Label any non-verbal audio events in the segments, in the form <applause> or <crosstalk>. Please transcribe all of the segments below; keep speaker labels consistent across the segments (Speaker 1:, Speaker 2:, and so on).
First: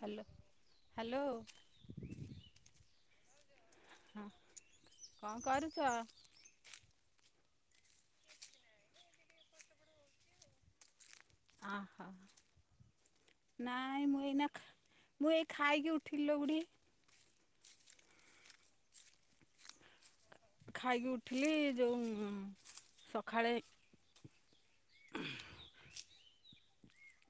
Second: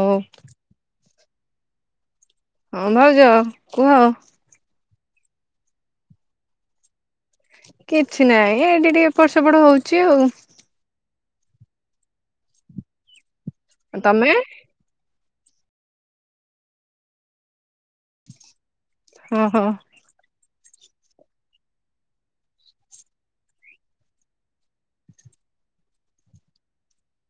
Speaker 1: Hello hello.
Speaker 2: ହଁ ଭାଉଜ। କୁହ
Speaker 1: ହଁ କଣ କରୁଛ?
Speaker 2: କିଛି ନାହିଁ ଏଠି ଟିକେ ଏପଟ ସେପଟ ହଉଛି ଆଉ।
Speaker 1: ଆ ହ ନାଇଁ ମୁଁ
Speaker 2: ତମେ
Speaker 1: ଏଇନା ଖା ମୁଁ ଏଇ ଖାଇକି ଉଠିଲି ଲୋ <unintelligible>
Speaker 2: ହଁ ହଁ।
Speaker 1: ଖାଇକି ଉଠିଲି ଯୋଉ ସକାଳେ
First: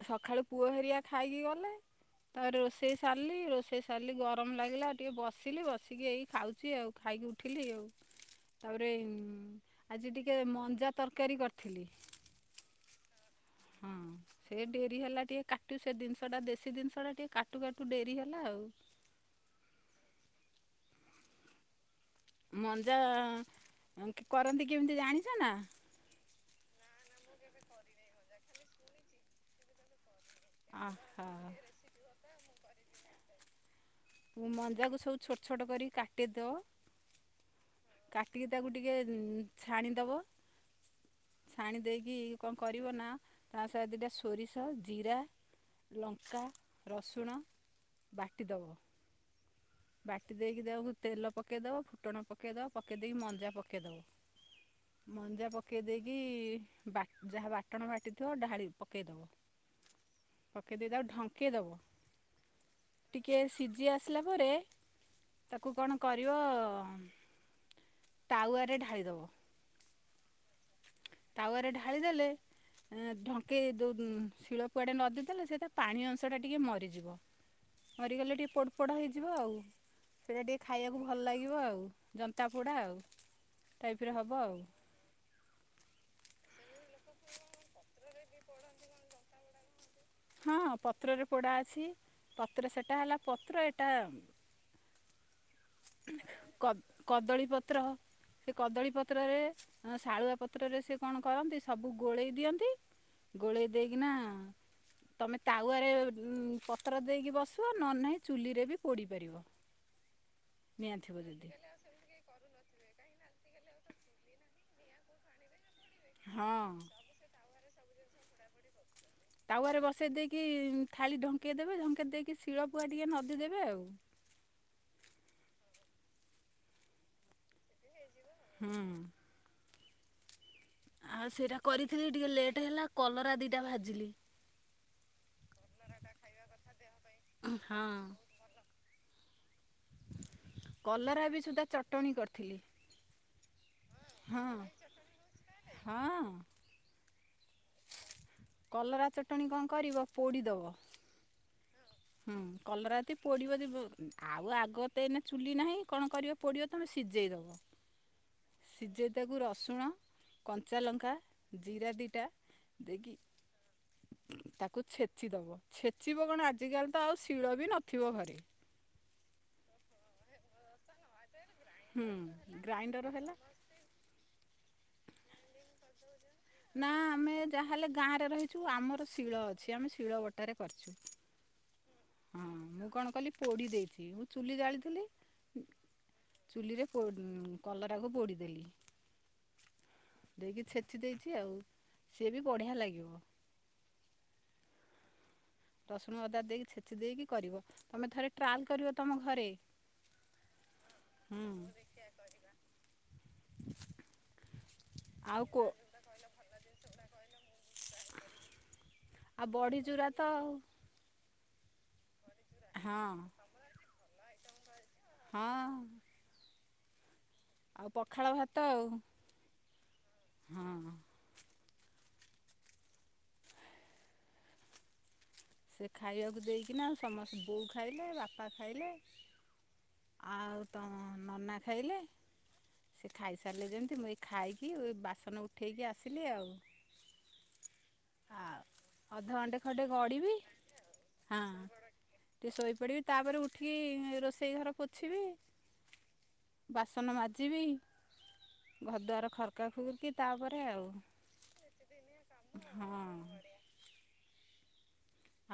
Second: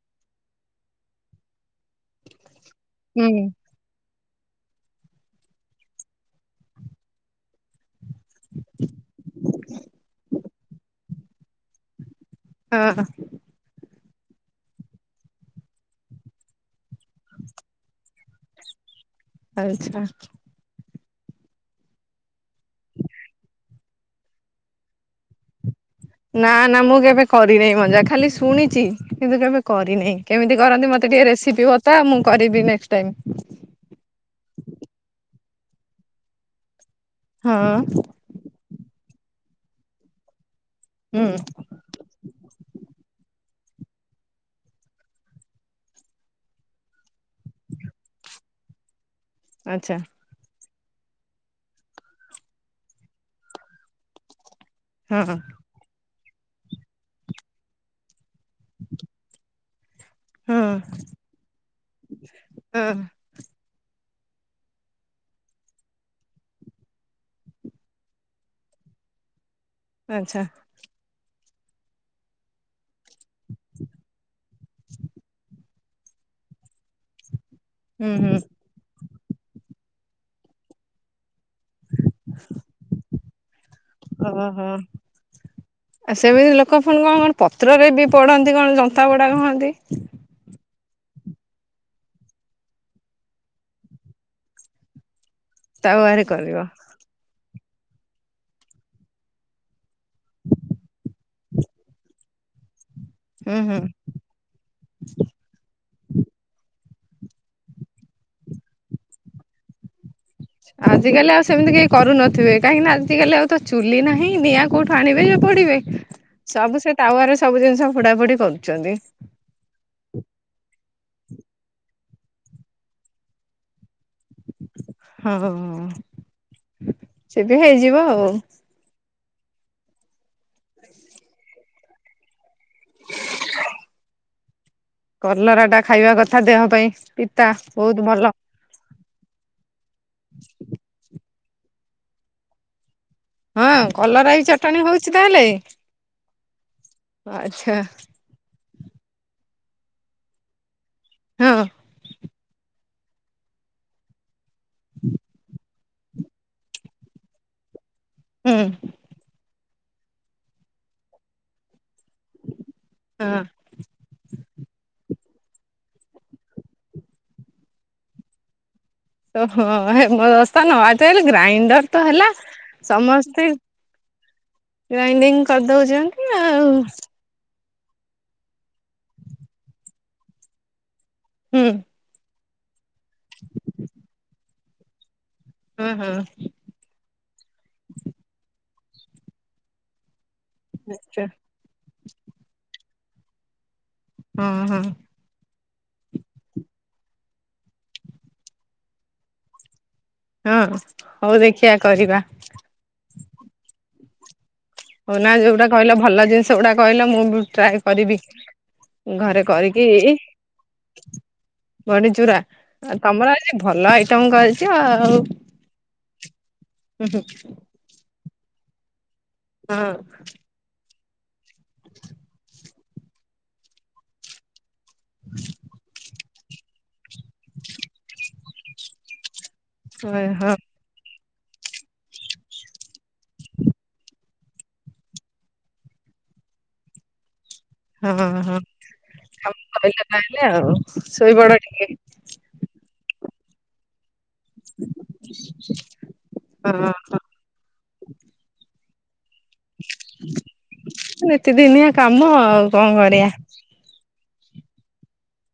Speaker 1: ସକାଳୁ ପୁଅ ହେରିଆ ଖାଇକି ଗଲେ ତାପରେ ରୋଷେଇ
Speaker 2: ହୁଁ
Speaker 1: ସାରିଲି ରୋଷେଇ <unintelligible> ଗରମ ଲାଗିଲା ଟିକେ ବସିଲି ବସିକି ଏଇ ଖାଉଛି ଆଉ ଖାଇକି ଉଠିଲି ଆଉ। ତାପରେ ଆଜି ଟିକେ ମଞ୍ଜା ତରକାରୀ କରିଥିଲି।
Speaker 2: ହଁ।
Speaker 1: ହଁ ସେ ଡେ଼ରି ହେଲା ଟିକେ କାଟୁ ସେ ଜିନିଷ ଟା ଦେଶୀ ଜିନିଷ ଟା ଟିକେ କାଟୁ କାଟୁ ଡ଼େରି ହେଲା ଆଉ।
Speaker 2: ଆଚ୍ଛା।
Speaker 1: ମଞ୍ଜା କରନ୍ତି କେମିତି ଜାଣିଛ ନା?
Speaker 2: ନା ନା ମୁଁ କେବେ କରିନାହିଁ ମଞ୍ଜା ଖାଲି ଶୁଣିଛି କିନ୍ତୁ କେବେ କରିନି। କେମିତି କରନ୍ତି ମୋତେ ଟିକେ ରେସିପି
Speaker 1: ଓହୋ
Speaker 2: ବତା ମୁଁ କରିବି ନେଷ୍ଟ୍ ଟାଇମ୍।
Speaker 1: ମଞ୍ଜାକୁ ସବୁ ଛୋଟ ଛୋଟ କରି କାଟିଦ
Speaker 2: ହଁ।
Speaker 1: କାଟିକି ତାକୁ ଟିକେ ଛାଣିଦବ।
Speaker 2: ହୁଁ।
Speaker 1: ଛାଣି ଦେଇକି କଣ କରିବ ନା ତା ସହିତ ଦୁଇଟା ସୋରିଷ ଜିରା ଲଙ୍କା, ରସୁଣ ବାଟିଦବ।
Speaker 2: ଆଚ୍ଛା।
Speaker 1: ବାଟି ଦେଇକି ଦେହକୁ ତେଲ ପକେଇ ଦେବ ଫୁଟଣ ପକେଇଦବ ପକେଇ ଦେଇକି ମଞ୍ଜା ପକେଇ ଦେବ।
Speaker 2: ହଁ
Speaker 1: ମଞ୍ଜା ପକ ପକେଇ ଦେଇକି ଯାହା ବାଟଣ ବାଟିଥିବ ଢ଼ାଳି ପକେଇଦବ।
Speaker 2: ହଁ
Speaker 1: ପକେଇଦେଇ ତାକୁ ଢଙ୍କେଇ ଦବ
Speaker 2: ହଁ
Speaker 1: ଟିକେ ସିଝି ଆସିଲା ପରେ ତାକୁ କଣ କରିବ ତାୱାରେ ଢା଼ଳିଦବ।
Speaker 2: ଆଚ୍ଛା।
Speaker 1: ତାୱାରେ ଢ଼ାଳି ଦେଲେ ଢଙ୍କେଇ ଯୋଉ ଶିଳ ପୁଆଟେ ନଦୀ ଦେଲେ ସେଇଟା ପାଣି ଅଂଶଟା ଟିକେ ମରିଯିବ
Speaker 2: ହୁଁ ହୁଁ
Speaker 1: ମରିଗଲେ ଟିକେ ପୋ ପୋଡ଼ା ହେଇଯିବ ଆଉ ସେଇଟା ଟିକେ ଖାଇବାକୁ ଭଲ ଲାଗିବ ଆଉ। ଜନ୍ତା ପୋଡ଼ା ଆଉ ଟାଇପ୍ ରେ ହେବ ଆଉ।
Speaker 2: ଆ ସେମିତି ଲୋକ ଫୁଣି କଣ କଣ ପତ୍ରରେ ବି ପୋଡ଼ନ୍ତି କଣ ଜନ୍ତାପୋଡା କହନ୍ତି।
Speaker 1: ହଁ, ହଁ ପତ୍ରରେ ପୋଡ଼ା ଅଛି। ପତ୍ର ସେଟା ହେଲା ପତ୍ର ଏଇଟା
Speaker 2: ତାୱାରେ କରିବ
Speaker 1: କ କଦଳୀ ପତ୍ର। ସେ କଦଳୀପତ୍ରରେ, ଶାଳୁଆ ପତ୍ରରେ ସେ କଣ କରନ୍ତି ସବୁ ଗୋଳେଇ ଦିଅନ୍ତି
Speaker 2: ହୁଁ
Speaker 1: ଗୋଳେଇ
Speaker 2: ହୁଁ
Speaker 1: ଦେଇକିନା ତମେ ତାୱାରେ ଉଁ ପତ୍ର ଦେଇକି ବସିବ ନହେଲେ ନାହିଁ ଚୁଲିରେ ବି ପୋଡ଼ିପାରିବ।
Speaker 2: ଆଜ କାଲି ଆଉ ସେମିତି କେହି କରୁନଥିବେ। କାହିଁକିନା ଆଜିକାଲି ଆଉ ତ ଚୁଲି ନାହିଁ ନିଆଁ କୋଉଠୁ ଆଣିବେ ଯେ ପୋଡିବେ।
Speaker 1: ହଁ
Speaker 2: ସବୁ ସେ ତାୱାରେ ସବୁ ଜିନିଷ ପୋଡା ପୋଡି କରୁଛନ୍ତି।
Speaker 1: ତାୱରେ ବସେଇ ଦେଇକି ଥାଳି ଢଙ୍କେଇ ଦେବେ। ଢଙ୍କେଇ ଦେଇକି ଶିଳ ପୁଆ ଟିକେ ନଦୀ ଦେବେ ଆଉ।
Speaker 2: ହଁ, ହଁ, ହଁ, ହଁ ହଁ ସେ ବି ହେଇଯିବ ଆଉ।
Speaker 1: ହୁଁ। ଆଉ ସେଇଟା କରିଥିଲି ଟିକେ ଲେଟ ହେଲା, କଲରା ଦିଟା ଭାଜିଲି।
Speaker 2: କଲରା ଟା ଖାଇବା କଥା ଦେହ ପାଇଁ ପିତା,
Speaker 1: ହଁ
Speaker 2: ବହୁତ ଭଲ।
Speaker 1: କଲରା ବି ସୁଦ୍ଧା ଚଟଣି କରିଥିଲି।
Speaker 2: ହଁ, କଲରା ବି ଚଟଣି ହଉଛି ତାହେଲେ?
Speaker 1: ହଁ, ହଁ।
Speaker 2: ଆଚ୍ଛା!
Speaker 1: କଲରା ଚଟଣି କଣ କରିବ ପୋଡ଼ିଦବ।
Speaker 2: ହଁ।
Speaker 1: ହୁଁ, କଲରା ଏତେ ପୋଡ଼ିବ ଯେ ବ୍ ଆଉ ଆଗତେ ଏଇନା ଚୁଲି ନାହିଁ କଣ କରିବ ପୋଡ଼ିବ ତୁମେ ସିଝେଇଦବ।
Speaker 2: ହୁଁ
Speaker 1: ସିଝେଇ ତାକୁ ରସୁଣ, କଞ୍ଚାଲଙ୍କା ଜିରା ଦିଟା, ଦେଇକି
Speaker 2: ହଁ।
Speaker 1: ତାକୁ ଛେଚିଦବ ଛେଚିବ କଣ ଆଜିକାଲି ତ ଆଉ ଶିଳ ବି ନଥିବ ଘରେ। <inaudible>
Speaker 2: ଓହୋ! ହେମଦସ୍ତା ନୁହଁ। ଆଜିକାଲି ଗ୍ରାଇଣ୍ଡର ତ
Speaker 1: ହୁଁ
Speaker 2: ହେଲା
Speaker 1: ଗ୍ରାଇଣ୍ଡର ହେଲା।
Speaker 2: ସମସ୍ତେ ଗ୍ରାଇଣ୍ଡିଙ୍ଗ କରିଦଉଛନ୍ତି। ଆଉ
Speaker 1: ନା ଆମେ ଯାହାହେଲେ ଗାଁରେ ରହିଛୁ। ଆମର ଶିଳ ଅଛି, ଆମେ ଶିଳ ବଟାରେ କରିଛୁ।
Speaker 2: ହୁଁ।
Speaker 1: ହଁ, ମୁଁ କଣ କଲି ପୋଡ଼ି ଦେଇଥିଲି। ମୁଁ ଚୁଲି ଜାଳିଥିଲି।
Speaker 2: ହୁଁ, ହୁଁ।
Speaker 1: ଚୁଲିରେ ପୋ କଲରାକୁ ପୋଡ଼ିଦେଲି। ଦେଇକି ଛେଚି ଦେଇଛି।
Speaker 2: ନିଶ୍ଚୟ
Speaker 1: ହୁଁ, ସିଏ ବି ବଢିଆ ଲାଗିବ।
Speaker 2: ହଁ, ହଁ।
Speaker 1: ରସୁଣ ଅଦା ଦେଇକି ଛେଚି ଦେଇକି କରିବ। ତମେ ଥରେ ଟ୍ରାଏଲ୍ କରିବ ତମ ଘରେ।
Speaker 2: ହଁ, ହଉ
Speaker 1: ହୁଁ
Speaker 2: ଦେଖିବା କରିବା।
Speaker 1: <unintelligible>
Speaker 2: ହଉ ନା
Speaker 1: ଆଉ କୋ
Speaker 2: ଯୋଉଗୁଟା କହିଲ ଭଲ ଜିନିଷ ଗୁଡା କହିଲ। ମୁଁ ବି ଟ୍ରାଏ କରିବି। ଘରେ
Speaker 1: ଆଉ ବଢ଼ି
Speaker 2: କରିକି
Speaker 1: ଚୁରା ତ
Speaker 2: ଵଡି ଚୁରା। ଆ
Speaker 1: ହଁ
Speaker 2: ତମର ଆଜି ଭଲ ଆଇଟମ କରିଛ ଆଉ।
Speaker 1: ହଁ
Speaker 2: ହୁଁ ହୁଁ।
Speaker 1: ଆଉ ପଖାଳ ଭାତ ଆଉ।
Speaker 2: ହଁ।
Speaker 1: ହଁ ହଁ।
Speaker 2: <inaudible> <inaudible>
Speaker 1: ସେ ଖାଇବାକୁ ଦେଇକିନା ସମସ୍ତେ ବୋଉ ଖାଇଲେ ବାପା ଖାଇଲେ।
Speaker 2: ହଁ
Speaker 1: ଆଉ ତ ମ ନନା ଖାଇଲେ। ସେ ଖାଇସାରିଲେ ଯେମିତି ମୁଁ ଏଇ ଖାଇକି ବାସନ ଉଠେଇକି ଆସିଲି ଆଉ।
Speaker 2: ହଁ
Speaker 1: ଆଉ ଅଧଘଣ୍ଟେ ଖଣ୍ଡେ ଗଡିବି।
Speaker 2: ହଉ ଶୋଇପଡ ଟିକେ।
Speaker 1: ଟିକେ ଶୋଇପଡ଼ିବି ତାପରେ ଉଠିକି ରୋଷ ସେଇ ଘର ପୋଛିବି
Speaker 2: ହଁ
Speaker 1: ବାସନ
Speaker 2: ହଁ
Speaker 1: ମାଜିବି। ଘରଦୁଆର ଖର କାଫୁକୁ କି ତାପରେଆଉ,
Speaker 2: ନିତିଦିନିଆ କାମ ଆଉ କଣ
Speaker 1: ହଁ
Speaker 2: କରିବା
Speaker 1: <inaudible>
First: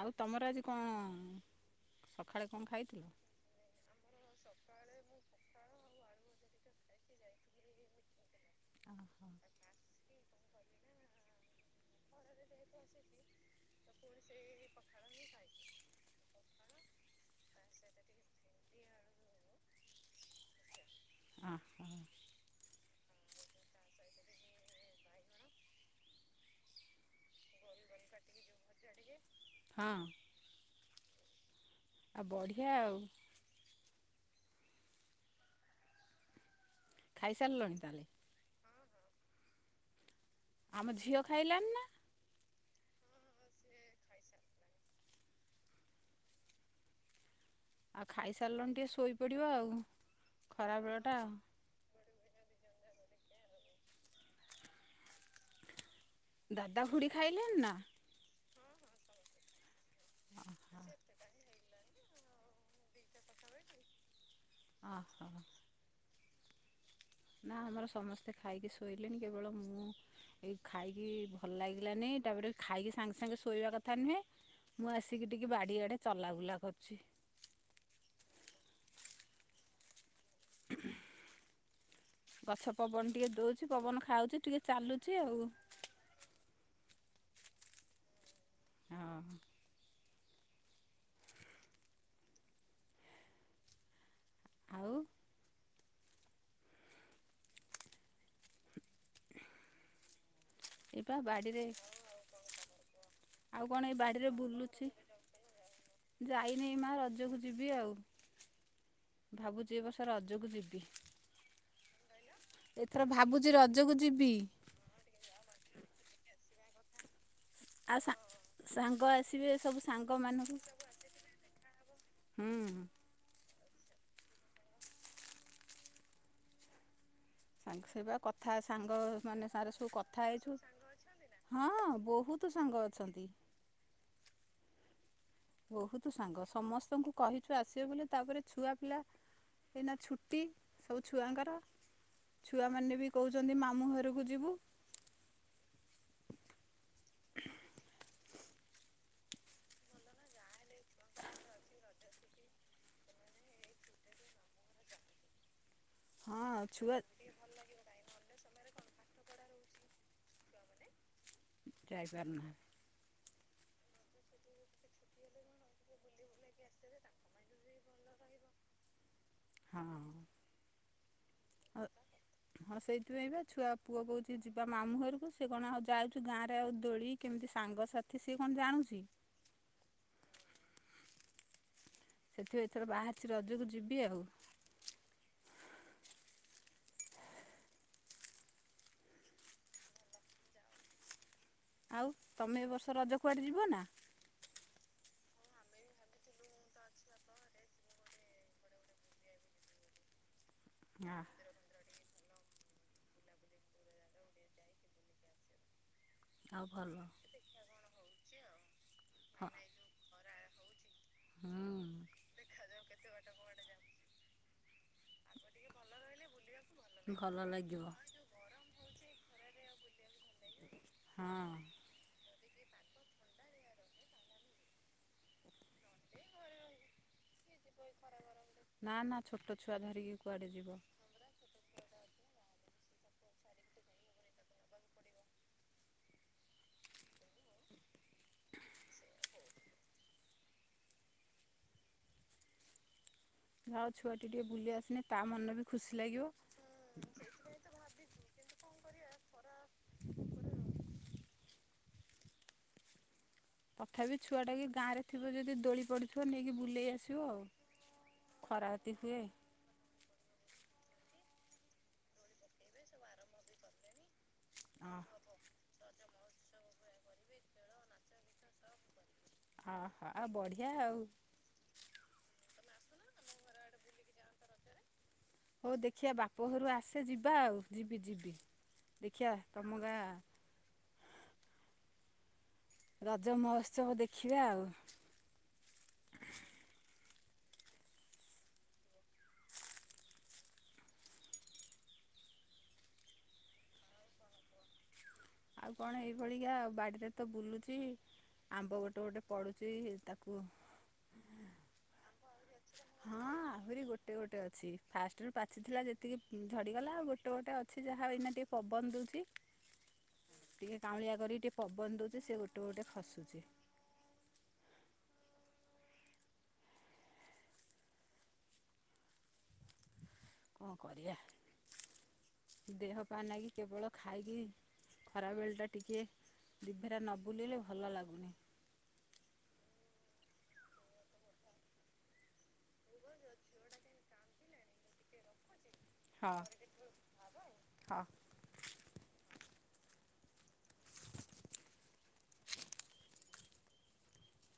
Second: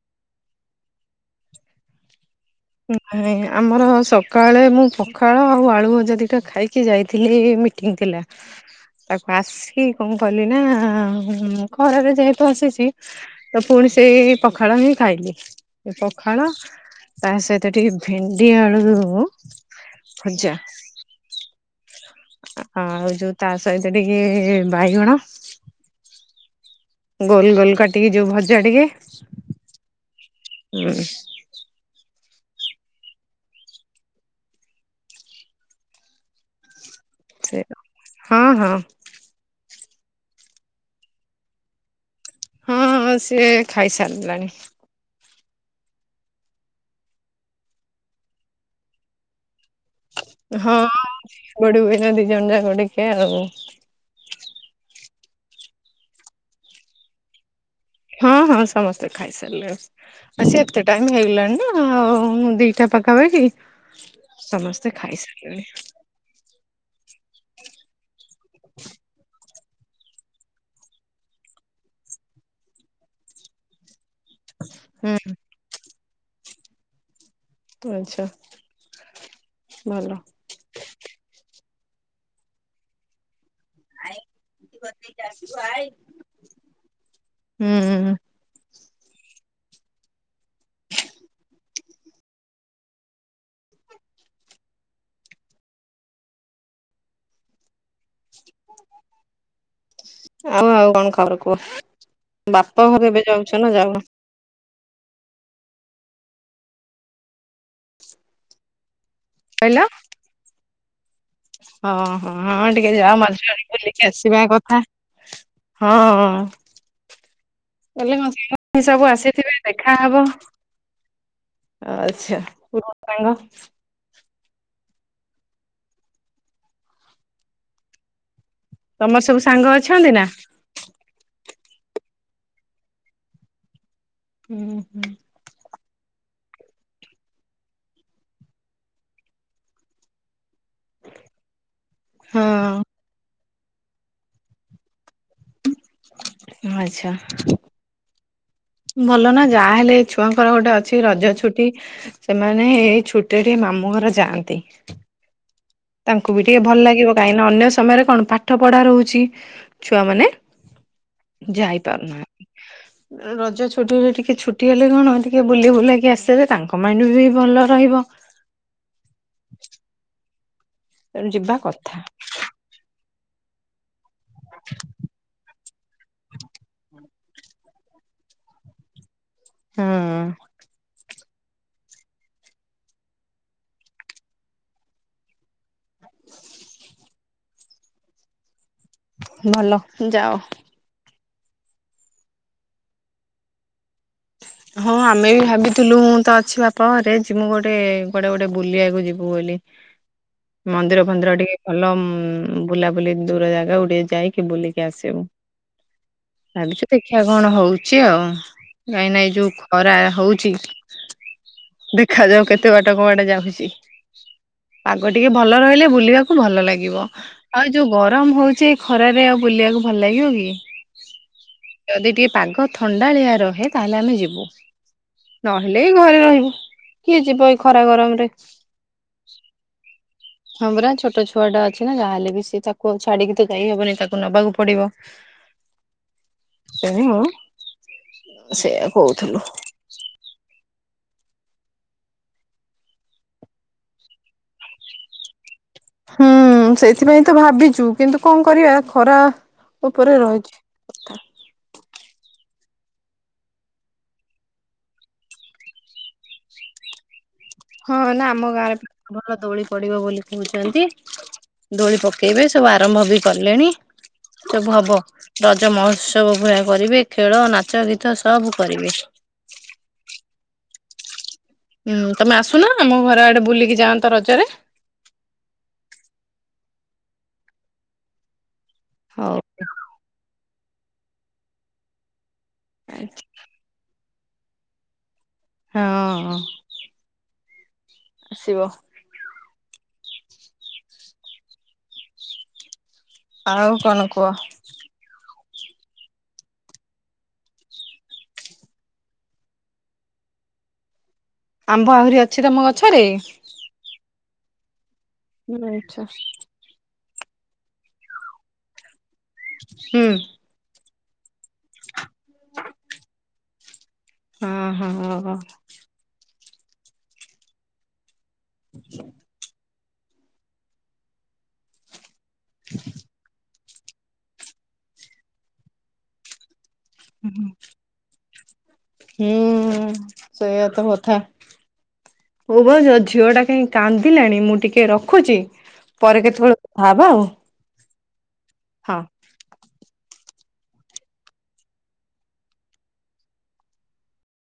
Speaker 1: ଆଉ ତମର ଆଜି କଣ? ସକାଳେ କଣ ଖାଇଥିଲ?
Speaker 2: ହଁ <inaudible> ଆମର ସକାଳେ ମୁଁ ପଖାଳ ଆଉ ଆଳୁ ଭଜା ଦିଟା ଖାଇକି ଯାଇଥିଲି ମିଟିଙ୍ଗ ଥିଲା।
Speaker 1: ଓହୋ
Speaker 2: ତାକୁ ଆସିି କଣ କଲି ନା ଖରାରେ ଯାଇ ପହଂଚିଛି। ତ ପୁଣି ସେଇ ପଖାଳ ହିଁ ଖାଇଲି। ପଖାଳ ତା ସହିତ ଟିକେ ଭେଣ୍ଡି ଆଳୁ ଭଜା।
Speaker 1: ହଁ
Speaker 2: ଆଉ ଯୋଉ ତା ସହିତ ଟିକେ ବାଇଗଣ ଗୋଲ ଗୋଲ କାଟିକି ଯୋଉ ଭଜା ଟିକେ।
Speaker 1: ହଁ।
Speaker 2: ହୁଁ <inaudible>
Speaker 1: ଆଉ ବଢିଆ ଆଉ।
Speaker 2: ସେ
Speaker 1: ଖାଇସାରିଲଣି ତାହଲେ।
Speaker 2: ହଁ ହଁ।
Speaker 1: ଆମ ଝିଅ ଖାଇଲାଣି ନା?
Speaker 2: ହଁ ଆଁ ସିଏ ଖାଇସାରିଲାଣି।
Speaker 1: ଆଉ ଖାଇସାରିଲଣି ଟିକେ ଶୋଇପଡିବ ଆଉ।
Speaker 2: ହଁ
Speaker 1: ଖରାବେଳଟା ଆଉ
Speaker 2: ସୋଇପଡିବୁ ଏଇନା ଦି ଜଣ ଯାକ ଟିକେ ଆଉ।
Speaker 1: ଦାଦା ଖୁଡି ଖାଇଲେଣି ନା?
Speaker 2: ହଁ ହଁ ସମସ୍ତେ ଖାଇସାରିଲେ ଆଉ ସେ ଏତେ ଟାଇମ ହେଇଗଲାଣି ନା ଆଉ ମୁଁ ଦି ଦିଟା ପାଖା ପାଖି ସମସ୍ତେ
Speaker 1: ଓହୋ
Speaker 2: ଖାଇସାରିଲେଣି।
Speaker 1: ନାଁ ଆମର ସମସ୍ତେ ଖାଇକି ଶୋଇଲେଣି କେବଳ ମୁଁ ଏଇ ଖାଇକି ଭଲ ଲାଗିଲାନି ତାପରେ ଖାଇକି ସାଙ୍ଗେ ସାଙ୍ଗେ ଶୋଇବା କଥା ନୁହେଁ। ମୁଁ
Speaker 2: ହୁଁ
Speaker 1: ଆସିକି ଟିକେ ବାଡିଆଡେ ଚଲା ବୁଲା କରୁଚି।
Speaker 2: ଆଚ୍ଛା, ଭଲ।
Speaker 1: <inaudible> ଗଛ ପବନ ଟିକେ ଦଉଚି ପବନ ଖାଉଚି ଟିକେ ଚାଲୁଚି ଆଉ।
Speaker 2: ହୁଁ।
Speaker 1: ହଁ। ଆଉ।
Speaker 2: ଆଉ ଆଉ କଣ
Speaker 1: ଏଇପା
Speaker 2: ଖବର
Speaker 1: ବାଡ଼ିରେ
Speaker 2: କୁହ ବାପା ଘର ଏବେ ଯାଉଚ ନା ଯାନ।
Speaker 1: ରେ ବୁଲୁଚି। ଯାଇନେଇ ମା ରଜକୁ ଯିବି ଆଉ। ଭାବୁଛି ଏବର୍ଷ ରଜକୁ ଯିବି।
Speaker 2: ଓହୋ ହଁ ଟିକେ
Speaker 1: ଏଥର
Speaker 2: ଯାଅ
Speaker 1: ଭାବୁଛି
Speaker 2: ମଝିରେ
Speaker 1: ରଜକୁ
Speaker 2: ବୁଲିକି
Speaker 1: ଯିବି
Speaker 2: ଆସିବା କଥା। ହଁ।
Speaker 1: ଆଉ ସା
Speaker 2: ହେଲେ କଣ <unintelligible>
Speaker 1: ସାଙ୍ଗ
Speaker 2: ସବୁ
Speaker 1: ଆସିବେ
Speaker 2: ଆସିଥିବେ
Speaker 1: ସବୁ
Speaker 2: ଦେଖାହବ।
Speaker 1: ସାଙ୍ଗମାନଙ୍କୁ
Speaker 2: ଆଛା
Speaker 1: ହୁଁ
Speaker 2: <unintelligible>
Speaker 1: ସାଙ୍ଗ ସେ ବା କଥା ସାଙ୍ଗ
Speaker 2: ତମର
Speaker 1: ମାନେ
Speaker 2: ସାଙ୍ଗ
Speaker 1: ସାଙ୍ଗରେ ସବୁ
Speaker 2: ଅଛନ୍ତି ନା?
Speaker 1: କଥା ହେଇଛୁ। ହଁ ବହୁତ ସାଙ୍ଗ ଅଛନ୍ତି।
Speaker 2: ହୁଁ ହୁଁ।
Speaker 1: ବହୁତ ସାଙ୍ଗ ସମସ୍ତଙ୍କୁ କହିଛୁ ଆସିବେ ବୋଲି ତାପରେ ଛୁଆ ପିଲା ଏଇନା ଛୁଟି ସବୁ ଛୁଆଙ୍କର
Speaker 2: ହଁ
Speaker 1: ଛୁଆମାନେ ବି କହୁଛନ୍ତି ମାମୁଁ ଘରକୁ ଯିବୁ।
Speaker 2: ଆଚ୍ଛା। ଭଲ ନା ଯାହାହଲେ ଏଇ ଛୁଆଙ୍କର ଗୋଟେ ଅଛି ରଜ ଛୁଟି। ସେମାନେ ଏଇ ଛୁଟିରେ ଟିକେ ମାମୁଁ ଘର ଯାଆନ୍ତି। ତାଙ୍କୁ ବି ଟିକେ
Speaker 1: ହଁ
Speaker 2: ଭଲ
Speaker 1: ଛୁଆ
Speaker 2: ଲାଗିବ କାହିଁକି ଅନ୍ୟ ସମୟରେ କଣ ପାଠ ପଢା ରହୁଛି ଛୁଆ ମାନେ ଯାଇପାରୁ
Speaker 1: ଯାଇପାରୁନାହାନ୍ତି
Speaker 2: ନାହାନ୍ତି। ରଜ ଛୁଟିରେ ଟିକେ ଛୁଟି ହେଲେ କଣ ଟିକେ ବୁଲି ବୁଲାକି ଆସିଲେ ତାଙ୍କ ମାଇଣ୍ଡ ବି ଭଲ ରହିବ।
Speaker 1: ହଁ।
Speaker 2: ତେଣୁ ଯିବା କଥା।
Speaker 1: ହଁ ସେଇଥିପାଇଁ ବା ଛୁଆ ପୁଅ କହୁଛି ଯିବା ମାମୁଁ ଘରକୁ ସେ କଣ ଆଉ ଯାଉଛୁ ଗାଁ ରେ ଆଉ ଦୋଳି କେମିତି ସାଙ୍ଗସାଥି ସିଏ କଣ ଜାଣୁଛି।
Speaker 2: ହୁଁ।
Speaker 1: ସେଥିପ ଏଥର ବାହାରିଛି ରଜକୁ ଯିବି ଆଉ।
Speaker 2: ଭଲ ଯାଅ।
Speaker 1: ଆଉ ତମେ ଏ ବର୍ଷ ରଜ କୁଆଡ଼େ ଯିବ ନା।
Speaker 2: ହଁ ଆମେ ବି ଭାବିଥିଲୁ ମୁଁ ତ ଅଛି ବାପଘରେ ଯିମୁଁ ଗୋଟେ କୁଆଡେ ଗୋଟେ ବୁଲିବାକୁ ଯିବୁ ବୋଲି।
Speaker 1: <unintelligible>
Speaker 2: ମନ୍ଦିର
Speaker 1: ନା
Speaker 2: ଫନ୍ଦିର ଟିକେ ଭଲ ବୁଲାବୁଲି ଦୂର ଜାଗାକୁ ଟିକେ ଯାଇକି ବୁଲିକି ଆସିବୁ।
Speaker 1: ଆଉ
Speaker 2: ଭାବିଚି
Speaker 1: ଭଲ
Speaker 2: ଦେଖିବା କଣ ହଉଛି ଆଉ ନାଇ ନାଇ ଯୋଉ ଖରା ହଉଛି।
Speaker 1: ଦେଖା ଯାଉ କେତେ ବାଟ କୁଆଡେ ଯାଉଚି।
Speaker 2: ପାଗ ଟିକେ ଭଲ ରହିଲେ ବୁଲିବାକୁ ଭଲ ଲାଗିବ।
Speaker 1: ହୁଁ। ଭଲ
Speaker 2: ଆଉ
Speaker 1: ଲାଗିବ
Speaker 2: ଯୋଉ ଗରମ ହଉଛି ଖରାରେ ଆଉ ବୁଲିବାକୁ ଭଲ ଲାଗିବ କି।
Speaker 1: ହଁ।
Speaker 2: ଯଦି ଟିକେ ପାଗ ଥଣ୍ଡାଳିଆ ରହେ ତାହେଲେ ଆମେ ଯିବୁ। ନହେଲେ ଏଇ ଘରେ ରହିବୁ କିଏ ଯିବ ଏଇ ଖରା ଗରମରେ।
Speaker 1: ନା ନା ଛୋଟ ଫୋଟ ଛୁଆ ଧରିକି କୁଆଡ଼େ ଯିବ।
Speaker 2: ଛୁଆ ଟା ଅଛି ନା ଯାହାେଲେ ବି ସେ ତାକୁ ଛାଡିକି ତ ଯାଇହବନି ତାକୁ ନବାକୁ ପଡିବ। ତଣ ସେୟା କହୁଥିଲୁ।
Speaker 1: ଯା ହଉ ଛୁଆ ଟି ଟିକେ ବୁଲି ଆସଲେ ତା ମନ ବି ଖୁସି ଲାଗିବ
Speaker 2: ହୁଁ ସେଥିପାଇଁ ତ ଭାବିଛୁ କିନ୍ତୁ କଣ କରିବା ଖରା ଉପରେ ରହିଛି।
Speaker 1: ତଥାପି ଛୁଆଟା କି ଗାଁରେ ଥିବ ଯଦି ଦୋଳି ପଡ଼ିଥିବ ନେଇକି ବୁଲେଇ ଆସିବ ଆଉ।
Speaker 2: ହଁ ନା ଆମ ଗାଁରେ
Speaker 1: ଖରାତି ହୁଏ
Speaker 2: ଭଲ ଦୋଳି ପଡିବ ବୋଲି କହୁଛନ୍ତି। ଦୋଳି ପକେଇବେ ସବୁ ଆରମ୍ଭ ବି କଲେଣି ସବୁ
Speaker 1: ଅ
Speaker 2: ହବ। ରଜ ମହୋତ୍ସବ ଭଳିଆ କରିବେ ଖେଳ ନାଚ ଗୀତ ସବୁ କରିବେ
Speaker 1: ହହୋ ଆଉ ବଢିଆ ଆଉ
Speaker 2: ହୁଁ ତମେ ଆସୁନ ଆମ ଘର ଆଆଡ଼େ ବୁଲିକି ଯାଆନ୍ତ ରଜରେ
Speaker 1: ହଉ ଦେଖିବା ବାପ ଘରୁ ଆସେ ଯିବା ଆଉ ଯିବି ଯିବି ଦେଖିବା
Speaker 2: ହଉ
Speaker 1: ତମ ଗାଁ ରଜ ମହୋତ୍ସବ ଦେଖିବା ଆଉ
Speaker 2: ହଁ ଆସିବ ଆଉ କଣ କୁହ
Speaker 1: ଆଉ କଣ ଏଇ ଭଳିିକା ବାଡିରେ ତ ବୁଲୁଛି ଆମ୍ବ ଗୋଟେ ଗୋଟେ ପଡୁଛି ତାକୁ
Speaker 2: ଆମ୍ବ ଆହୁରି ଅଛି ତମ ଗଛରେ
Speaker 1: ହଁ ଆହୁରି ଗୋଟେ ଗୋଟେ ଅଛି ଫାଷ୍ଟରୁ ପାଚିଥିଲା
Speaker 2: ଆଚ୍ଛା
Speaker 1: ଯେତିକି ଝଡିଗଲା ଆଉ ଗୋଟେ ଗୋଟେ ଅଛି ଯାହା ଏଇନା ଟିକେ ପବନ ଦଉଛି
Speaker 2: ହୁଁ
Speaker 1: ଟିକେ କାଉଁଳିଆ କରିକି ଟିକେ ପବନ ଦେଉଛି ସେ ଗୋଟେ ଗୋଟେ ଖସୁଛି
Speaker 2: ହଁ ହଁ <unintelligible>
Speaker 1: କଣ କରିବା ଦେହ ପାଁ ଲାଗି କେବଳ ଖାଇକି ଖରାବେଳଟା ଟିକିଏ ଦିଭେରା ନ ବୁଲିଲେ ଭଲ ଲାଗୁନି
Speaker 2: ହୁଁ ସେଇୟା ତ କଥା ହ ବଛ ଝିଅ ଟା କାହିଁ କାନ୍ଦିଲାଣି ମୁଁ ଟିକେ ରଖୁଛି ପରେ
Speaker 1: ହଁ
Speaker 2: କେତେବେଳେ କଥା ହେବା ଆଉ
Speaker 1: ହଁ
Speaker 2: ହଁ